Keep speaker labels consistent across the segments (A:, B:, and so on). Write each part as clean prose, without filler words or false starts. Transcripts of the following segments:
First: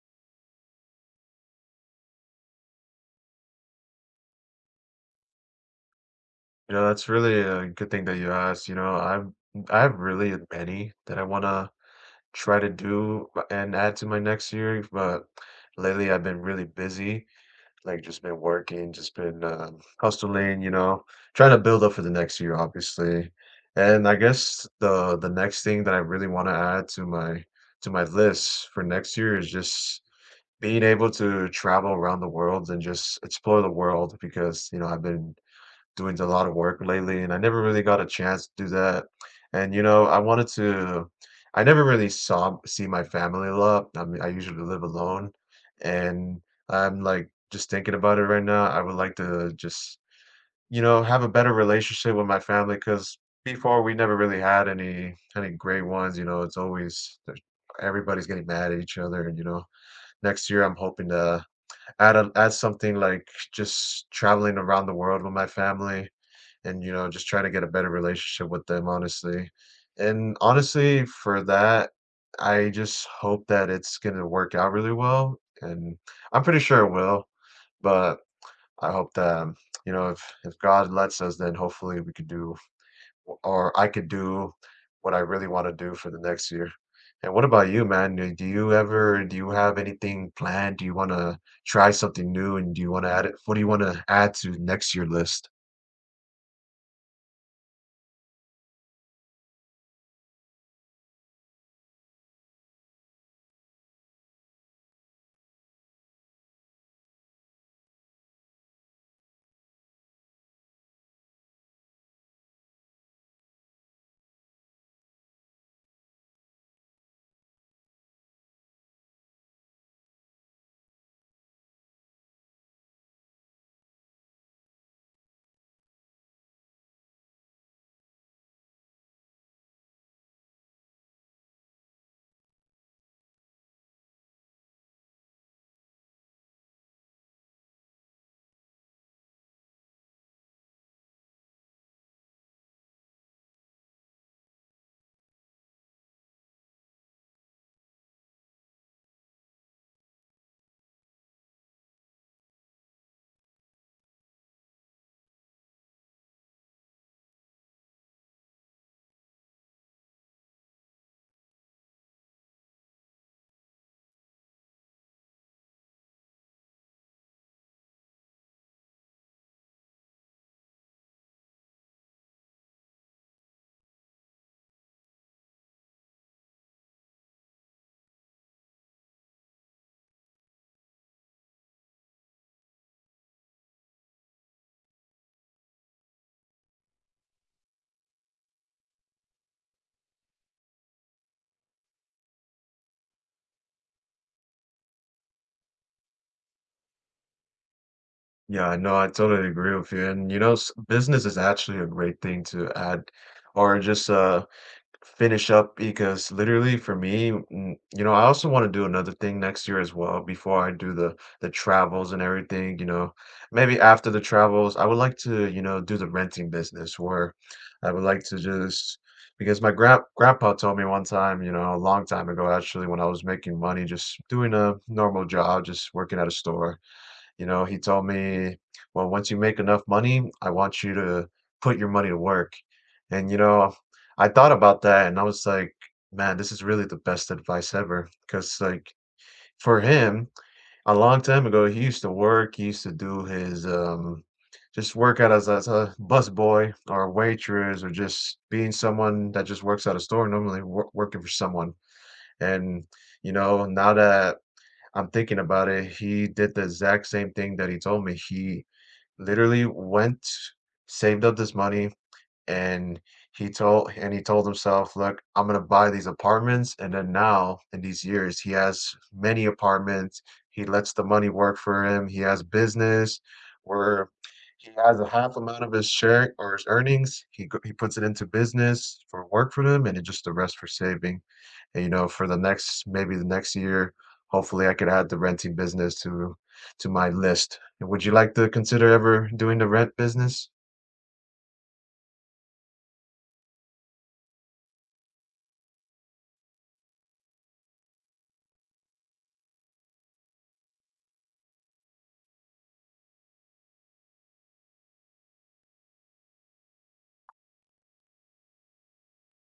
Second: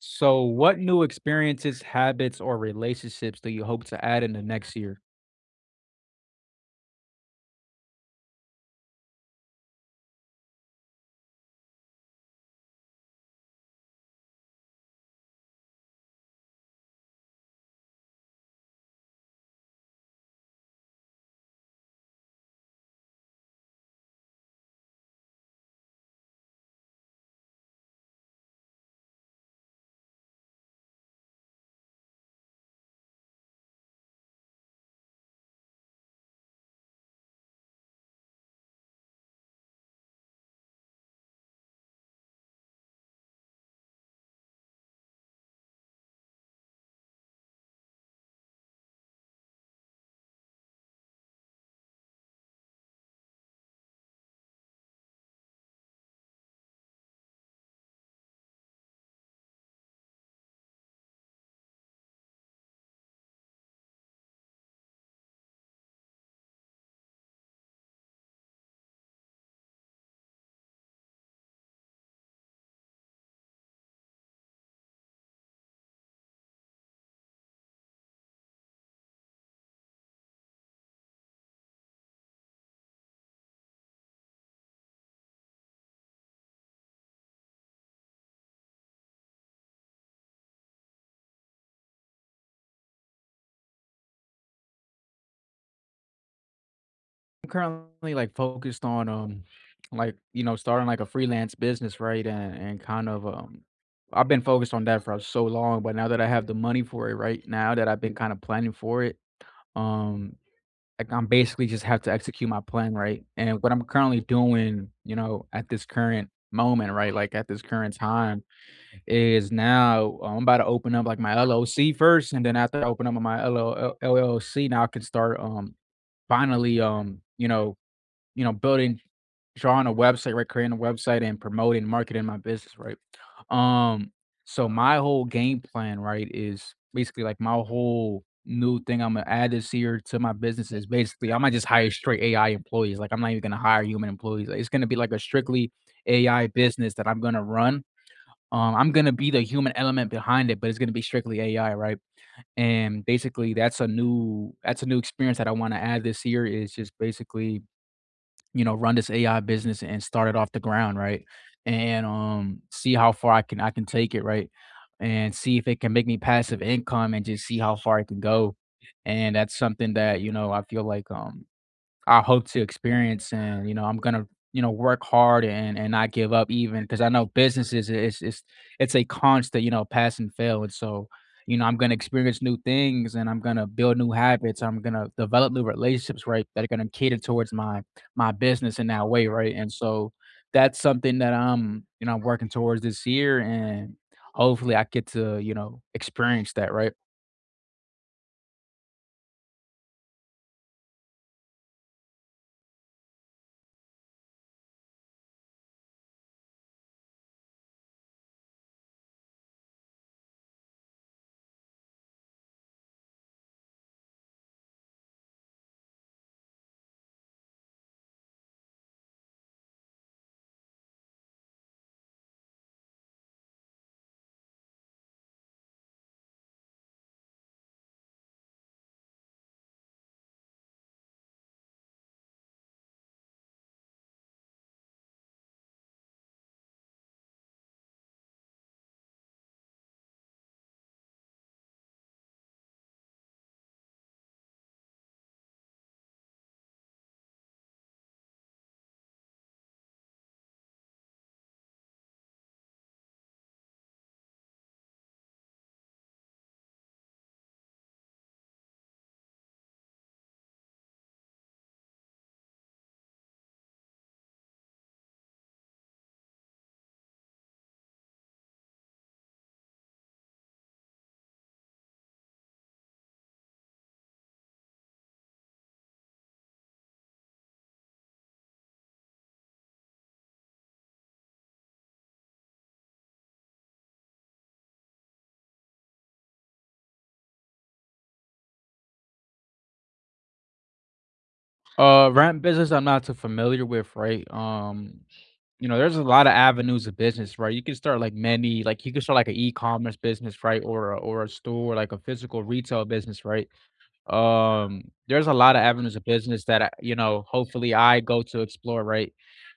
A: So, what new experiences, habits, or relationships do you hope to add in the next year?
B: You know, that's really a good thing that you asked. You know, I have really many that I wanna try to do and add to my next year, but lately I've been really busy, like just been working, just been hustling, you know, trying to build up for the next year, obviously. And I guess the next thing that I really want to add to my list for next year is just being able to travel around the world and just explore the world because, you know, I've been doing a lot of work lately, and I never really got a chance to do that. And, you know, I wanted to I never really saw see my family a lot. I mean, I usually live alone, and I'm, like, just thinking about it right now, I would like to just, you know, have a better relationship with my family because before we never really had any great ones, you know, it's always there's everybody's getting mad at each other, and, you know, next year, I'm hoping to add something like just traveling around the world with my family and you know, just try to get a better relationship with them, honestly. And honestly, for that, I just hope that it's gonna work out really well, and I'm pretty sure it will. But I hope that you know, if God lets us, then hopefully we could do, or I could do, what I really want to do for the next year. And what about you, man? Do you ever do you have anything planned? Do you want to try something new, and do you want to add it? What do you want to add to next year list?
A: I'm currently focused on starting like a freelance business, right? And kind of I've been focused on that for so long, but now that I have the money for it, right now that I've been kind of planning for it, um I'm basically just have to execute my plan, right? And what I'm currently doing, you know, at this current moment, right? Like at this current time is now, I'm about to open up like my LLC first, and then after I open up my LLC, now I can start finally, building, drawing a website, right, creating a website and promoting, marketing my business, right. Um, so my whole game plan, right, is basically like my whole new thing I'm gonna add this year to my business is basically I might just hire straight AI employees. Like, I'm not even gonna hire human employees. Like, it's gonna be like a strictly AI business that I'm gonna run. I'm gonna be the human element behind it, but it's gonna be strictly AI, right? And basically, that's a new experience that I want to add this year. Is just basically, you know, run this AI business and start it off the ground, right? And see how far I can take it, right? And see if it can make me passive income, and just see how far it can go. And that's something that, you know, I feel like, I hope to experience. And, you know, I'm gonna, you know, work hard and not give up, even because I know businesses is it's a constant, you know, pass and fail. And so, you know, I'm gonna experience new things, and I'm gonna build new habits, I'm gonna develop new relationships, right, that are gonna cater towards my business in that way, right. And so that's something that, I'm, you know, I'm working towards this year, and hopefully I get to, you know, experience that, right?
B: Yeah, no, I totally agree with you. And you know, business is actually a great thing to add or just finish up because literally for me, you know, I also want to do another thing next year as well before I do the travels and everything, you know. Maybe after the travels, I would like to, you know, do the renting business where I would like to just because my grandpa told me one time, you know, a long time ago actually when I was making money just doing a normal job, just working at a store you know, he told me, "Well, once you make enough money, I want you to put your money to work." And, you know, I thought about that and I was like, "Man, this is really the best advice ever." Because, like, for him, a long time ago, he used to work, he used to do his, just work out as a busboy or a waitress or just being someone that just works at a store, normally working for someone. And, you know, now that I'm thinking about it. He did the exact same thing that he told me. He literally went, saved up this money, and he told himself, "Look, I'm gonna buy these apartments," and then now, in these years, he has many apartments, he lets the money work for him, he has business where he has a half amount of his share or his earnings, he puts it into business for work for them, and then just the rest for saving. And, you know, for the next maybe the next year, hopefully, I could add the renting business to my list. Would you like to consider ever doing the rent business?
A: Rent business, I'm not too familiar with, right? Um, you know, there's a lot of avenues of business, right? You can start like many, like you can start like an e-commerce business, right? Or a store, like a physical retail business, right? There's a lot of avenues of business that I, you know, hopefully I go to explore, right?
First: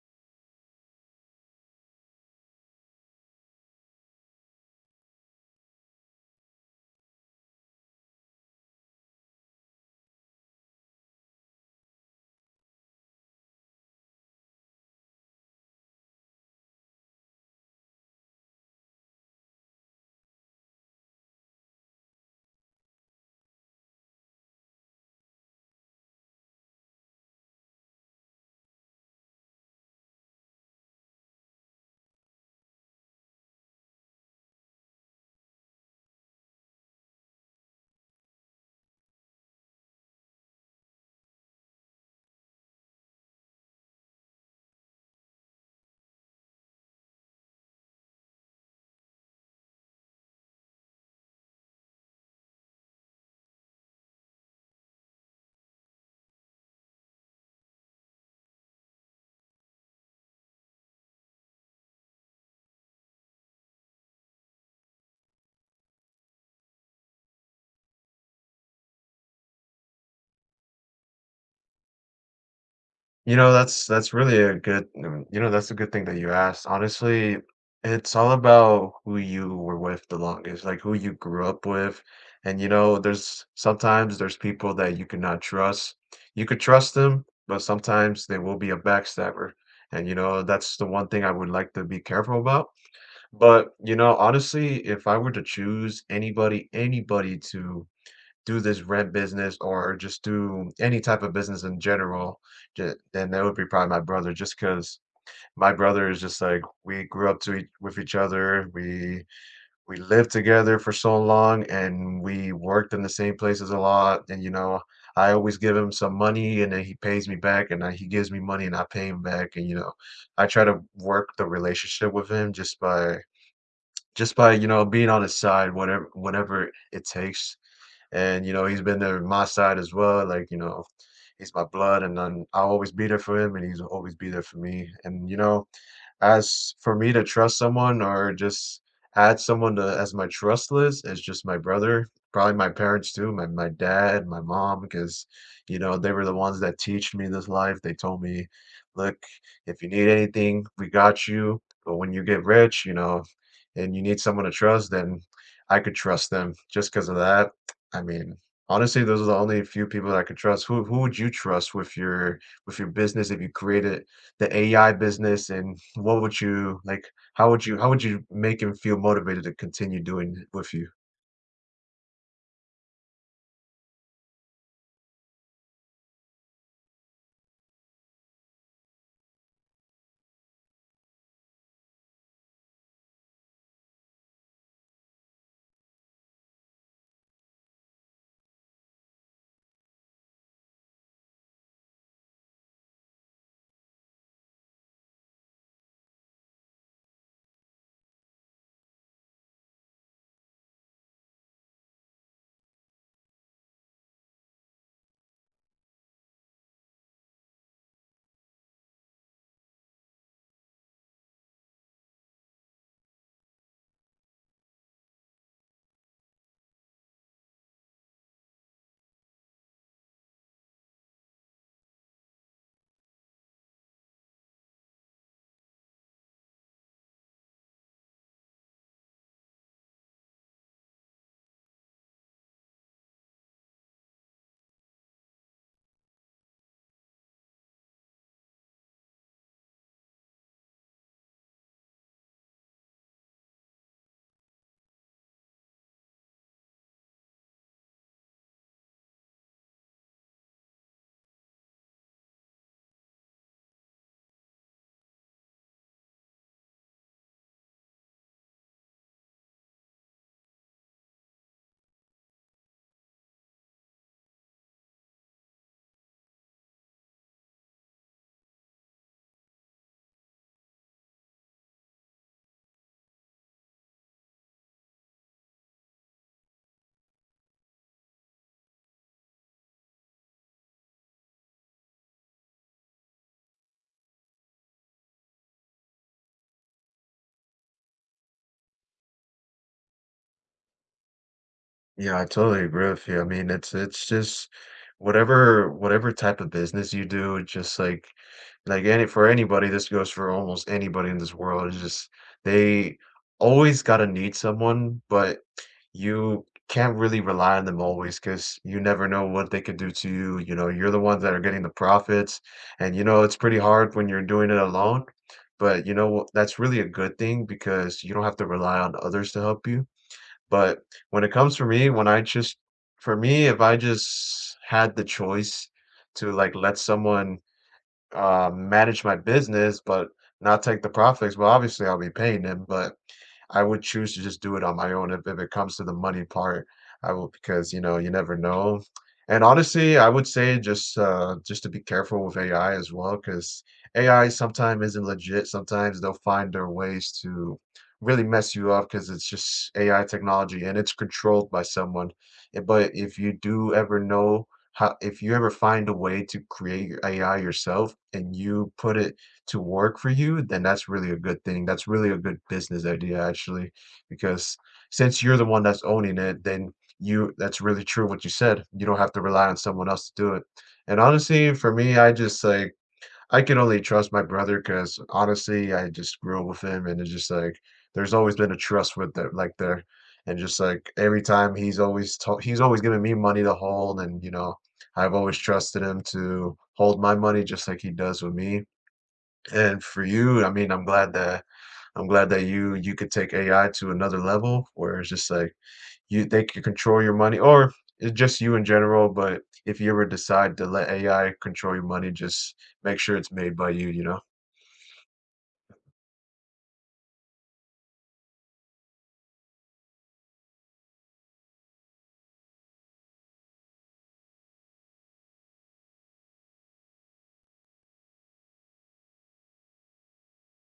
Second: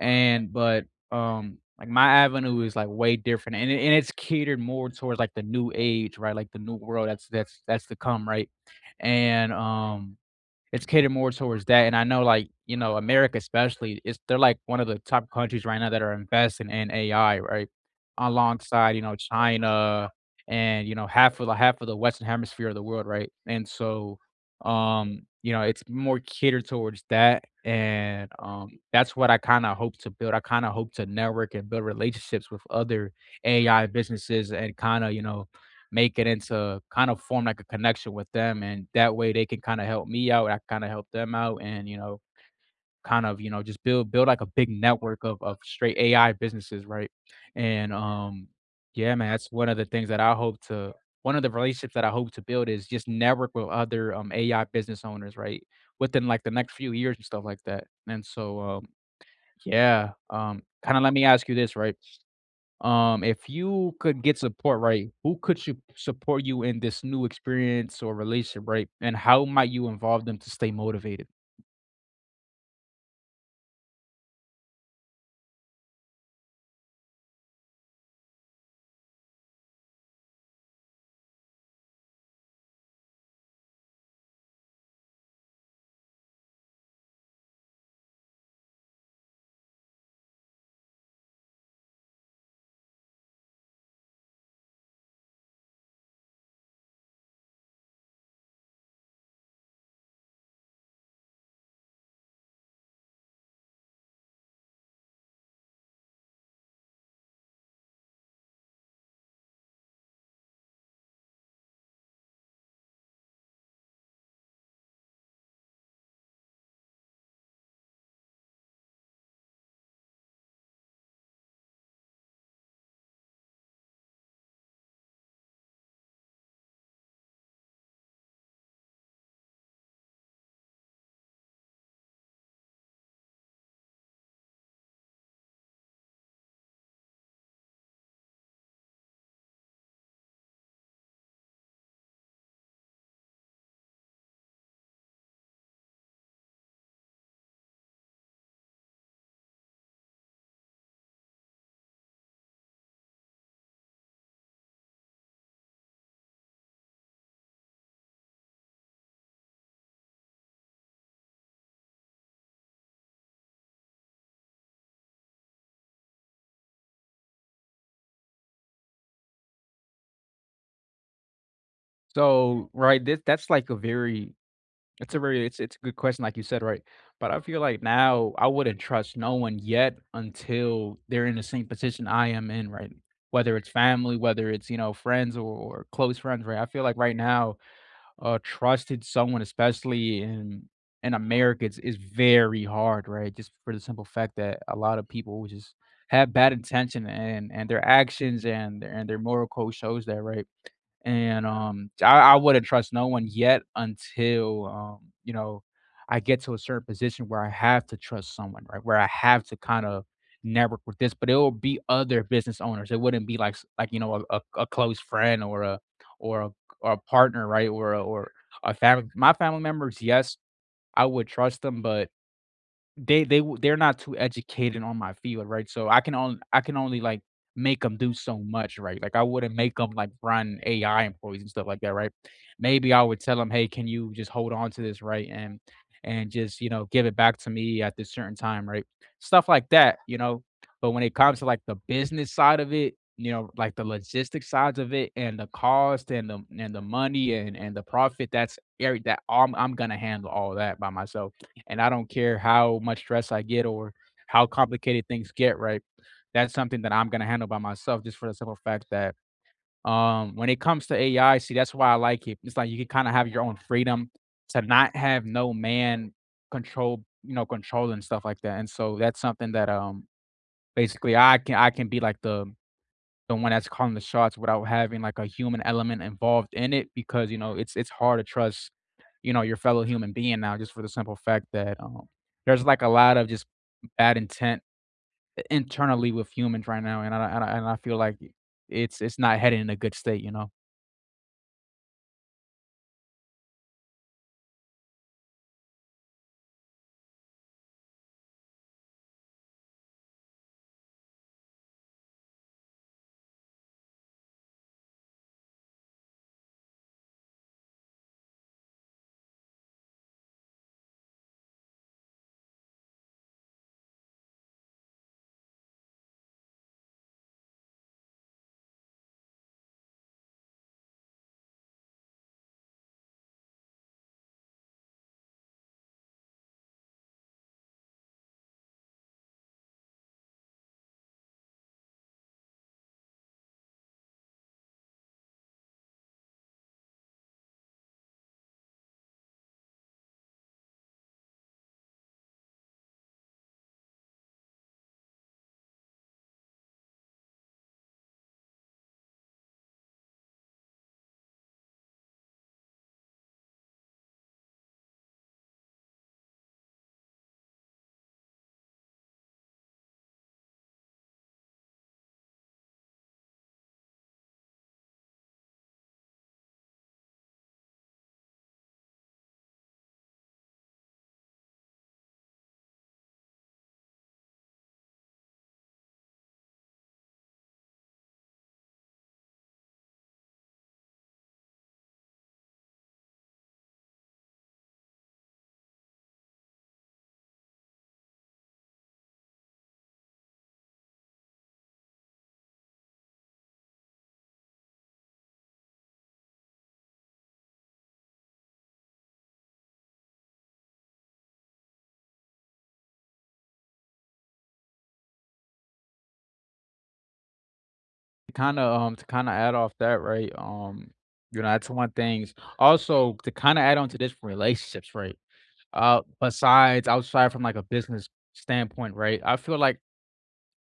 A: And but like my avenue is like way different, and it's catered more towards like the new age, right? Like the new world that's to come, right? And it's catered more towards that. And I know, like, you know, America especially, it's they're, like, one of the top countries right now that are investing in AI, right? Alongside, you know, China and, you know, half of the Western hemisphere of the world, right? And so, you know, it's more catered towards that, and, that's what I kinda hope to build. I kinda hope to network and build relationships with other AI businesses, and kinda, you know, make it into kind of form like a connection with them, and that way they can kind of help me out, I kind of help them out. And, you know, kind of, you know, just build like a big network of straight AI businesses, right? And yeah, man, that's one of the things that I hope to, one of the relationships that I hope to build is just network with other AI business owners, right? Within like the next few years and stuff like that. And so yeah, um, kind of let me ask you this, right? If you could get support, right, who could you support you in this new experience or relationship, right? And how might you involve them to stay motivated?
B: You know, that's really a good you know, that's a good thing that you asked. Honestly, it's all about who you were with the longest, like who you grew up with. And you know, there's people that you cannot trust. You could trust them, but sometimes they will be a backstabber. And you know, that's the one thing I would like to be careful about. But you know, honestly, if I were to choose anybody, anybody to do this rent business or just do any type of business in general, ju then that would be probably my brother just because my brother is just like we grew up to each with each other, we lived together for so long, and we worked in the same places a lot, and, you know, I always give him some money, and then he pays me back, and then he gives me money, and I pay him back, and, you know, I try to work the relationship with him just by, you know, being on his side whatever it takes. And, you know, he's been there on my side as well. Like, you know, he's my blood and I'll always be there for him and he's always be there for me. And, you know, as for me to trust someone or just add someone to, as my trust list, it's just my brother, probably my parents too, my dad, my mom, because, you know, they were the ones that teach me this life. They told me, look, if you need anything, we got you. But when you get rich, you know, and you need someone to trust, then I could trust them. Just because of that, I mean, honestly, those are the only few people that I could trust. Who would you trust with your business if you created the AI business, and what would you like, how would you make him feel motivated to continue doing it with you?
A: So, right, this that's like a very, it's a very, it's a good question, like you said, right? But I feel like now I wouldn't trust no one yet until they're in the same position I am in, right? Whether it's family, whether it's, you know, friends or close friends, right? I feel like right now, trusted someone, especially in America, it's very hard, right? Just for the simple fact that a lot of people just have bad intention, and their actions and their moral code shows that, right? And, I wouldn't trust no one yet until, you know, I get to a certain position where I have to trust someone, right? Where I have to kind of network with this, but it will be other business owners. It wouldn't be like s like, you know, a close friend or a or a or a partner, right? Or a family my family members, yes, I would trust them. But they're not too educated on my field, right? So I can only, like, make them do so much, right? Like, I wouldn't make them, like, run AI employees and stuff like that, right? Maybe I would tell them, "Hey, can you just hold on to this, right, and just, you know, give it back to me at this certain time," right? Stuff like that, you know? But when it comes to, like, the business side of it, you know, like, the logistics sides of it and the cost and the money and the profit, that's every that I'm gonna handle all that by myself. And I don't care how much stress I get or how complicated things get, right? That's something that I'm gonna handle by myself, just for the simple fact that, um, when it comes to AI, see that's why I like it. It's like you can kind of have your own freedom to not have no man control, you know, control and stuff like that. And so that's something that, um, basically I can be like the one that's calling the shots without having like a human element involved in it, because you know it's hard to trust, you know, your fellow human being now, just for the simple fact that, there's, like, a lot of just bad intent, internally with humans right now. And I feel like it's not heading in a good state, you know?
B: Yeah, I totally agree with you. I mean, it's just whatever type of business you do, it's just like any for anybody, this goes for almost anybody in this world. It's just they always gotta need someone, but you can't really rely on them always because you never know what they could do to you. You know, you're the ones that are getting the profits, and you know it's pretty hard when you're doing it alone. But you know what? That's really a good thing because you don't have to rely on others to help you but when it comes for me, when I just for me, if I just had the choice to, like, let someone manage my business, but not take the profits. Well, obviously, I'll be paying them, but I would choose to just do it on my own if it comes to the money part. I will because you know you never know. And honestly, I would say just to be careful with AI as well, because AI sometimes isn't legit. Sometimes they'll find their ways to really mess you up because it's just AI technology and it's controlled by someone. But if you do ever know how if you ever find a way to create your AI yourself and you put it to work for you, then that's really a good thing. That's really a good business idea, actually, because since you're the one that's owning it, then you that's really true what you said. You don't have to rely on someone else to do it. And honestly, for me, I just like I can only trust my brother because honestly, I just grew up with him and it's just like there's always been a trust with that like there. And just like every time he's always giving me money to hold and you know, I've always trusted him to hold my money just like he does with me. And for you, I mean, I'm glad that you could take AI to another level where it's just like you they could control your money or it's just you in general, but if you ever decide to let AI control your money, just make sure it's made by you, you know?
A: To kinda add off that, right, you know, that's one things also, to kinda add on to this from relationships, right, besides outside from, like, a business standpoint, right, I feel like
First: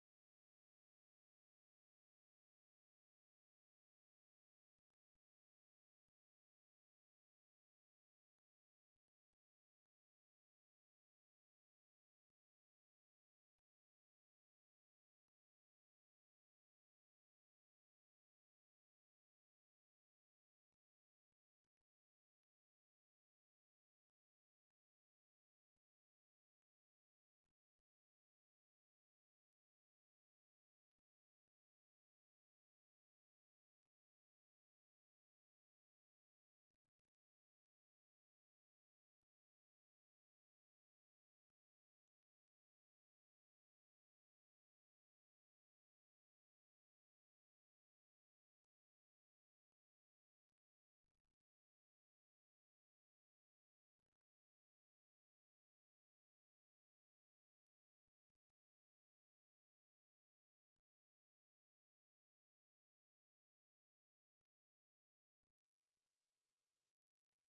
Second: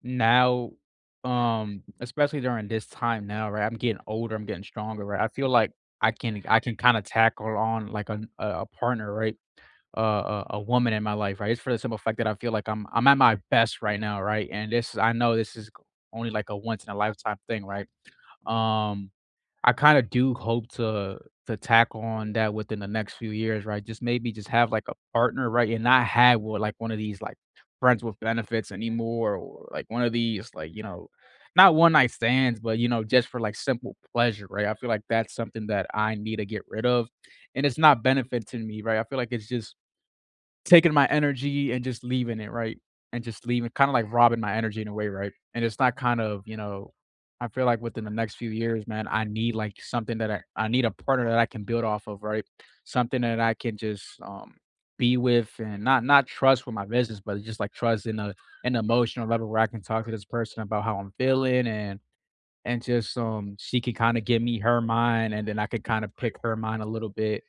A: now, especially during this time now, right? I'm getting older, I'm getting stronger, right? I feel like I can kinda tackle on like an a partner, right? A woman in my life, right? It's for the simple fact that I feel like I'm at my best right now, right? And this I know this is only like a once in a lifetime thing, right? Um, I kinda do hope to tack on that within the next few years, right? Just maybe just have, like, a partner, right, and not have what like, one of these, like, friends with benefits anymore, or, like, one of these, like, you know, not one night stands, but, you know, just for, like, simple pleasure, right? I feel like that's something that I need to get rid of, and it's not benefiting me, right? I feel like it's just taking my energy and just leaving it, right? And just leaving, kinda like robbing my energy in a way, right? And it's not kind of, you know, I feel like within the next few years, man, I need, like, something that I need a partner that I can build off of, right? Something that I can just, be with, and not trust with my business, but just, like, trust in a an emotional level where I can talk to this person about how I'm feeling. And just, she can kinda give me her mind, and then I can kinda pick her mind a little bit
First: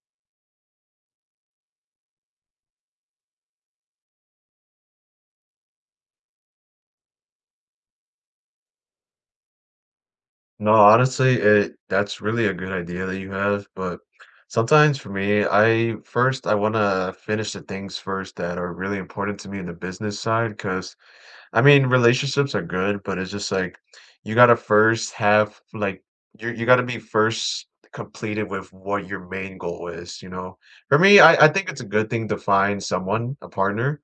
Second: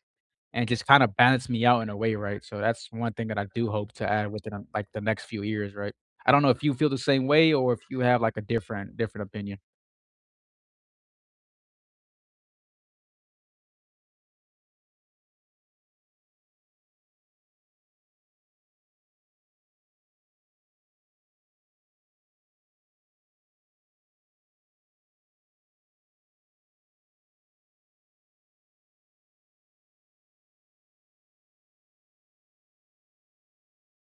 A: and just kinda balance me out in a way, right? So that's one thing that I do hope to add within, like, the next few years, right? I don't know if you feel the same way or if you have, like, a different opinion.
B: No, honestly, it that's really a good idea that you have, but sometimes for me, I want to finish the things first that are really important to me in the business side because I mean, relationships are good, but it's just like you got to first have like you got to be first completed with what your main goal is, you know. For me, I think it's a good thing to find someone, a partner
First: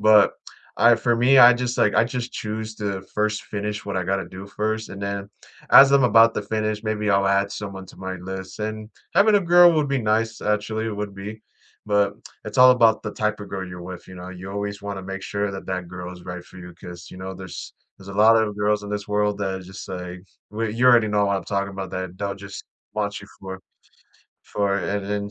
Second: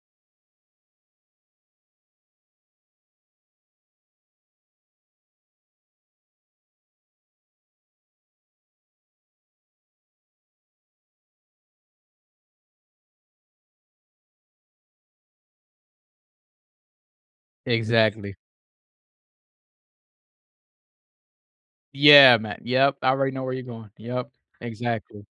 B: but I for me, I just, I just choose to first finish what I gotta do first, and then as I'm about to finish, maybe I'll add someone to my list, and having a girl would be nice, actually, it would be, but it's all about the type of girl you're with, you know? You always wanna make sure that that girl is right for you, because you know, there's a
A: Exactly.
B: lot of girls in this world that are just, like we you already know what I'm talking about, that they'll
A: Yeah, man.
B: just
A: Yep, I
B: want you
A: already know where you're going. Yep.
B: for and
A: Exactly.
B: then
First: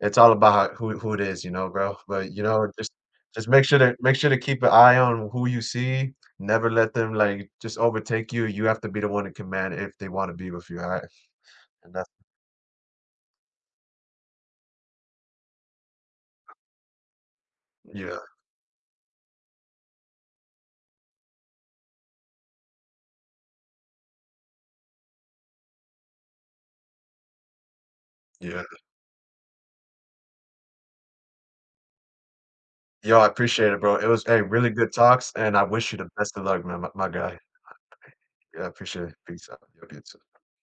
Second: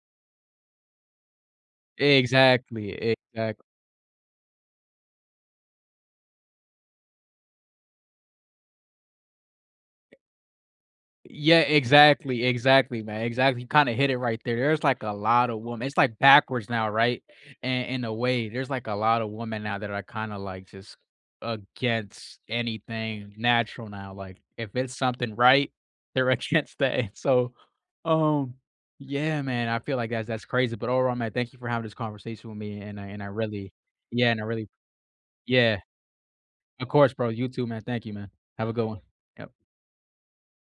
B: it's all about who it is, you know, bro, but, you know,
A: Exactly.
B: just make
A: Exactly.
B: sure to keep an eye on who you see, never let them, like, just overtake you, you have to be the one to command if they wanna be with you, alright?
A: Yeah,
B: And that's
A: exactly, exactly, man, exactly, you kinda hit it right there. There's, like, a lot of women, it's, like, backwards now, right? And in a
B: yeah,
A: way, there's, like, a lot of women now that are kinda, like, just against anything natural now, like, if it's something right, they're against that. So, um,
B: yeah.
A: yeah, man, I feel like that's crazy. But overall, man, thank you for having this conversation with me, and
B: Yo, I
A: I
B: appreciate
A: really,
B: it, bro, it was,
A: yeah, and
B: a
A: I really,
B: really good talks, and I
A: yeah,
B: wish you the best of luck, man,
A: of
B: my
A: course, bro,
B: guy.
A: you too, man, thank you, man,
B: Yeah, I
A: have a good one.
B: appreciate it, peace
A: Yep.
B: out. Yo, you too.